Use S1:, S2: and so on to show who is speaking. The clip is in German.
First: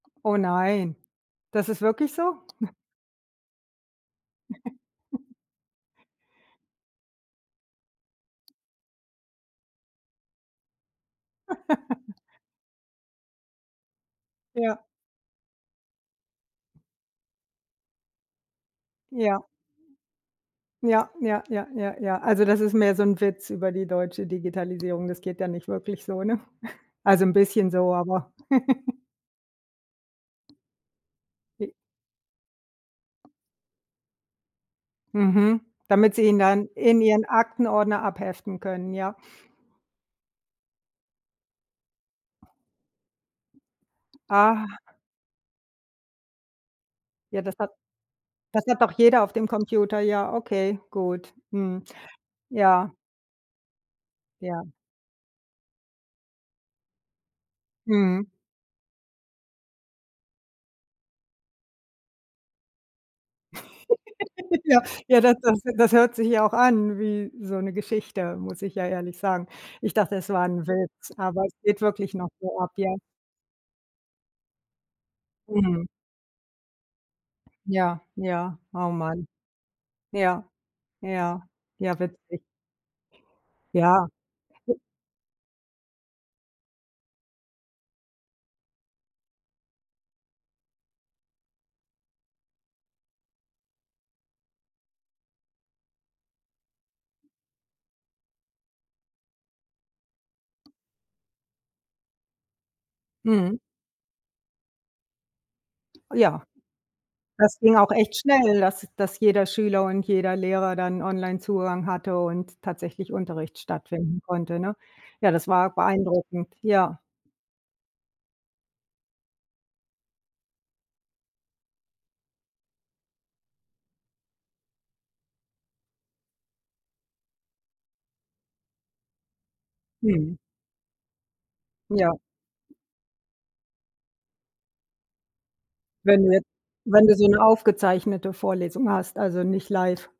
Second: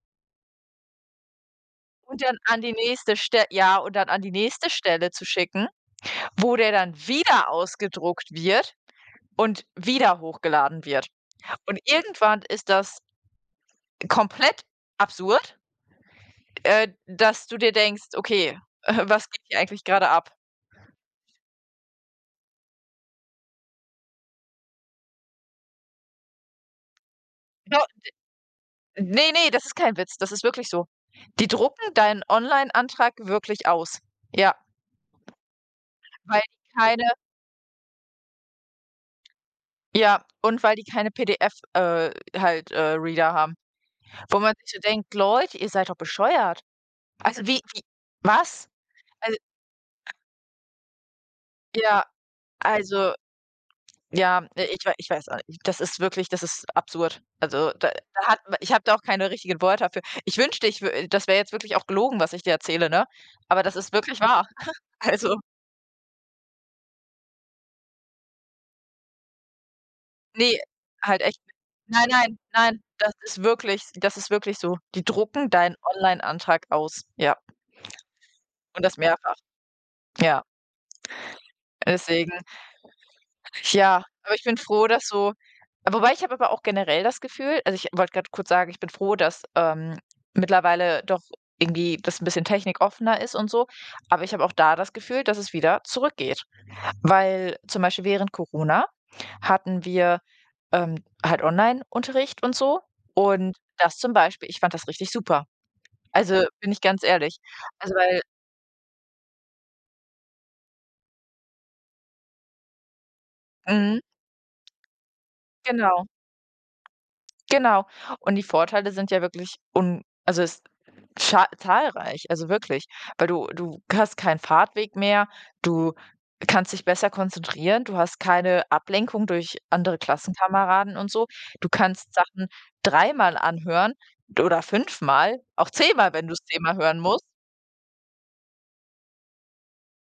S1: Oh nein, das ist wirklich
S2: Und dann
S1: so?
S2: an die nächste Stel ja, und dann an die nächste Stelle zu schicken, wo der dann wieder ausgedruckt wird und wieder hochgeladen wird und irgendwann ist das komplett
S1: Ja.
S2: absurd äh, dass du dir denkst: „Okay, äh, was
S1: Ja.
S2: geht hier eigentlich gerade ab?“
S1: Ja, ja, ja, ja, ja. Also das ist mehr so 'n Witz über die deutsche Digitalisierung. Das geht ja nicht wirklich so, ne? Also 'n bisschen
S2: Do
S1: so, aber.
S2: de Ne, ne, das ist kein Witz, das ist wirklich so. Die
S1: Wie?
S2: drucken deinen Online-Antrag wirklich aus. Ja.
S1: Mhm. Damit Sie ihn
S2: Weil
S1: dann
S2: die
S1: in
S2: keine
S1: ihren Aktenordner abheften können, ja.
S2: Ja, und weil die keine PDF, äh halt, äh, Reader haben. Wo man
S1: Ah.
S2: sich so denkt: „Leute, ihr seid doch bescheuert.“
S1: Ja,
S2: Also,
S1: das
S2: wie
S1: hat
S2: wie
S1: das
S2: was?
S1: hat doch jeder auf
S2: Al
S1: dem Computer, ja, okay, gut. Mhm.
S2: Ja,
S1: ja.
S2: also ja,
S1: Ja.
S2: ich äh, ich weiß auch nicht, das ist wirklich das ist absurd. Also da da
S1: Mhm.
S2: hat m ich habe da auch keine richtigen Worte dafür. Ich wünschte, ich w äh, das wäre jetzt wirklich auch gelogen, was ich dir erzähle, ne? Aber das ist wirklich wahr.
S1: Ja. Ja, das
S2: Also
S1: das das hört sich ja auch an wie so 'ne Geschichte, muss ich ja ehrlich sagen. Ich dachte, es war
S2: Ne,
S1: 'n Witz,
S2: halt echt
S1: aber es
S2: nicht.
S1: geht
S2: Nein,
S1: wirklich noch
S2: nein,
S1: so ab,
S2: nein,
S1: ja?
S2: das ist wirklich das ist wirklich so. Die drucken deinen
S1: Mhm.
S2: Online-Antrag aus, ja.
S1: Ja, ja,
S2: Und
S1: oh
S2: das
S1: Mann.
S2: mehrfach. Ja.
S1: Ja, ja, ja,
S2: Deswegen
S1: witzig.
S2: ja.
S1: Ja.
S2: Aber ich bin
S1: [unintelligible]
S2: froh, dass so wobei, ich habe aber auch generell das Gefühl also ich wollte gerade kurz sagen: „Ich bin froh, dass, ähm, mittlerweile doch irgendwie das 'n bisschen technikoffener ist und so.“ Aber ich habe auch da das Gefühl, dass es wieder zurückgeht, weil zum Beispiel während Corona hatten wir, ähm, halt Onlineunterricht und so und
S1: Mhm.
S2: das zum Beispiel ich fand das richtig super.
S1: Ja.
S2: Also, bin ich ganz ehrlich.
S1: Das ging auch
S2: Also,
S1: echt
S2: weil
S1: schnell, dass dass jeder Schüler und jeder Lehrer dann Online-Zugang hatte und tatsächlich Unterricht
S2: Mhm.
S1: stattfinden konnte, ne? Ja, das war
S2: Genau.
S1: beeindruckend, ja.
S2: Genau, und die Vorteile sind ja wirklich un also es za zahlreich, also wirklich. Weil du du hast keinen Fahrtweg mehr. Du kannst dich besser konzentrieren. Du hast keine Ablenkung durch andere
S1: Mhm.
S2: Klassenkameraden und so. Du
S1: Ja.
S2: kannst Sachen dreimal anhören oder fünfmal, auch zehnmal,
S1: Wenn
S2: wenn
S1: du
S2: du's
S1: jetzt
S2: zehnmal hören
S1: wenn du
S2: musst.
S1: so 'ne aufgezeichnete Vorlesung hast, also nicht live.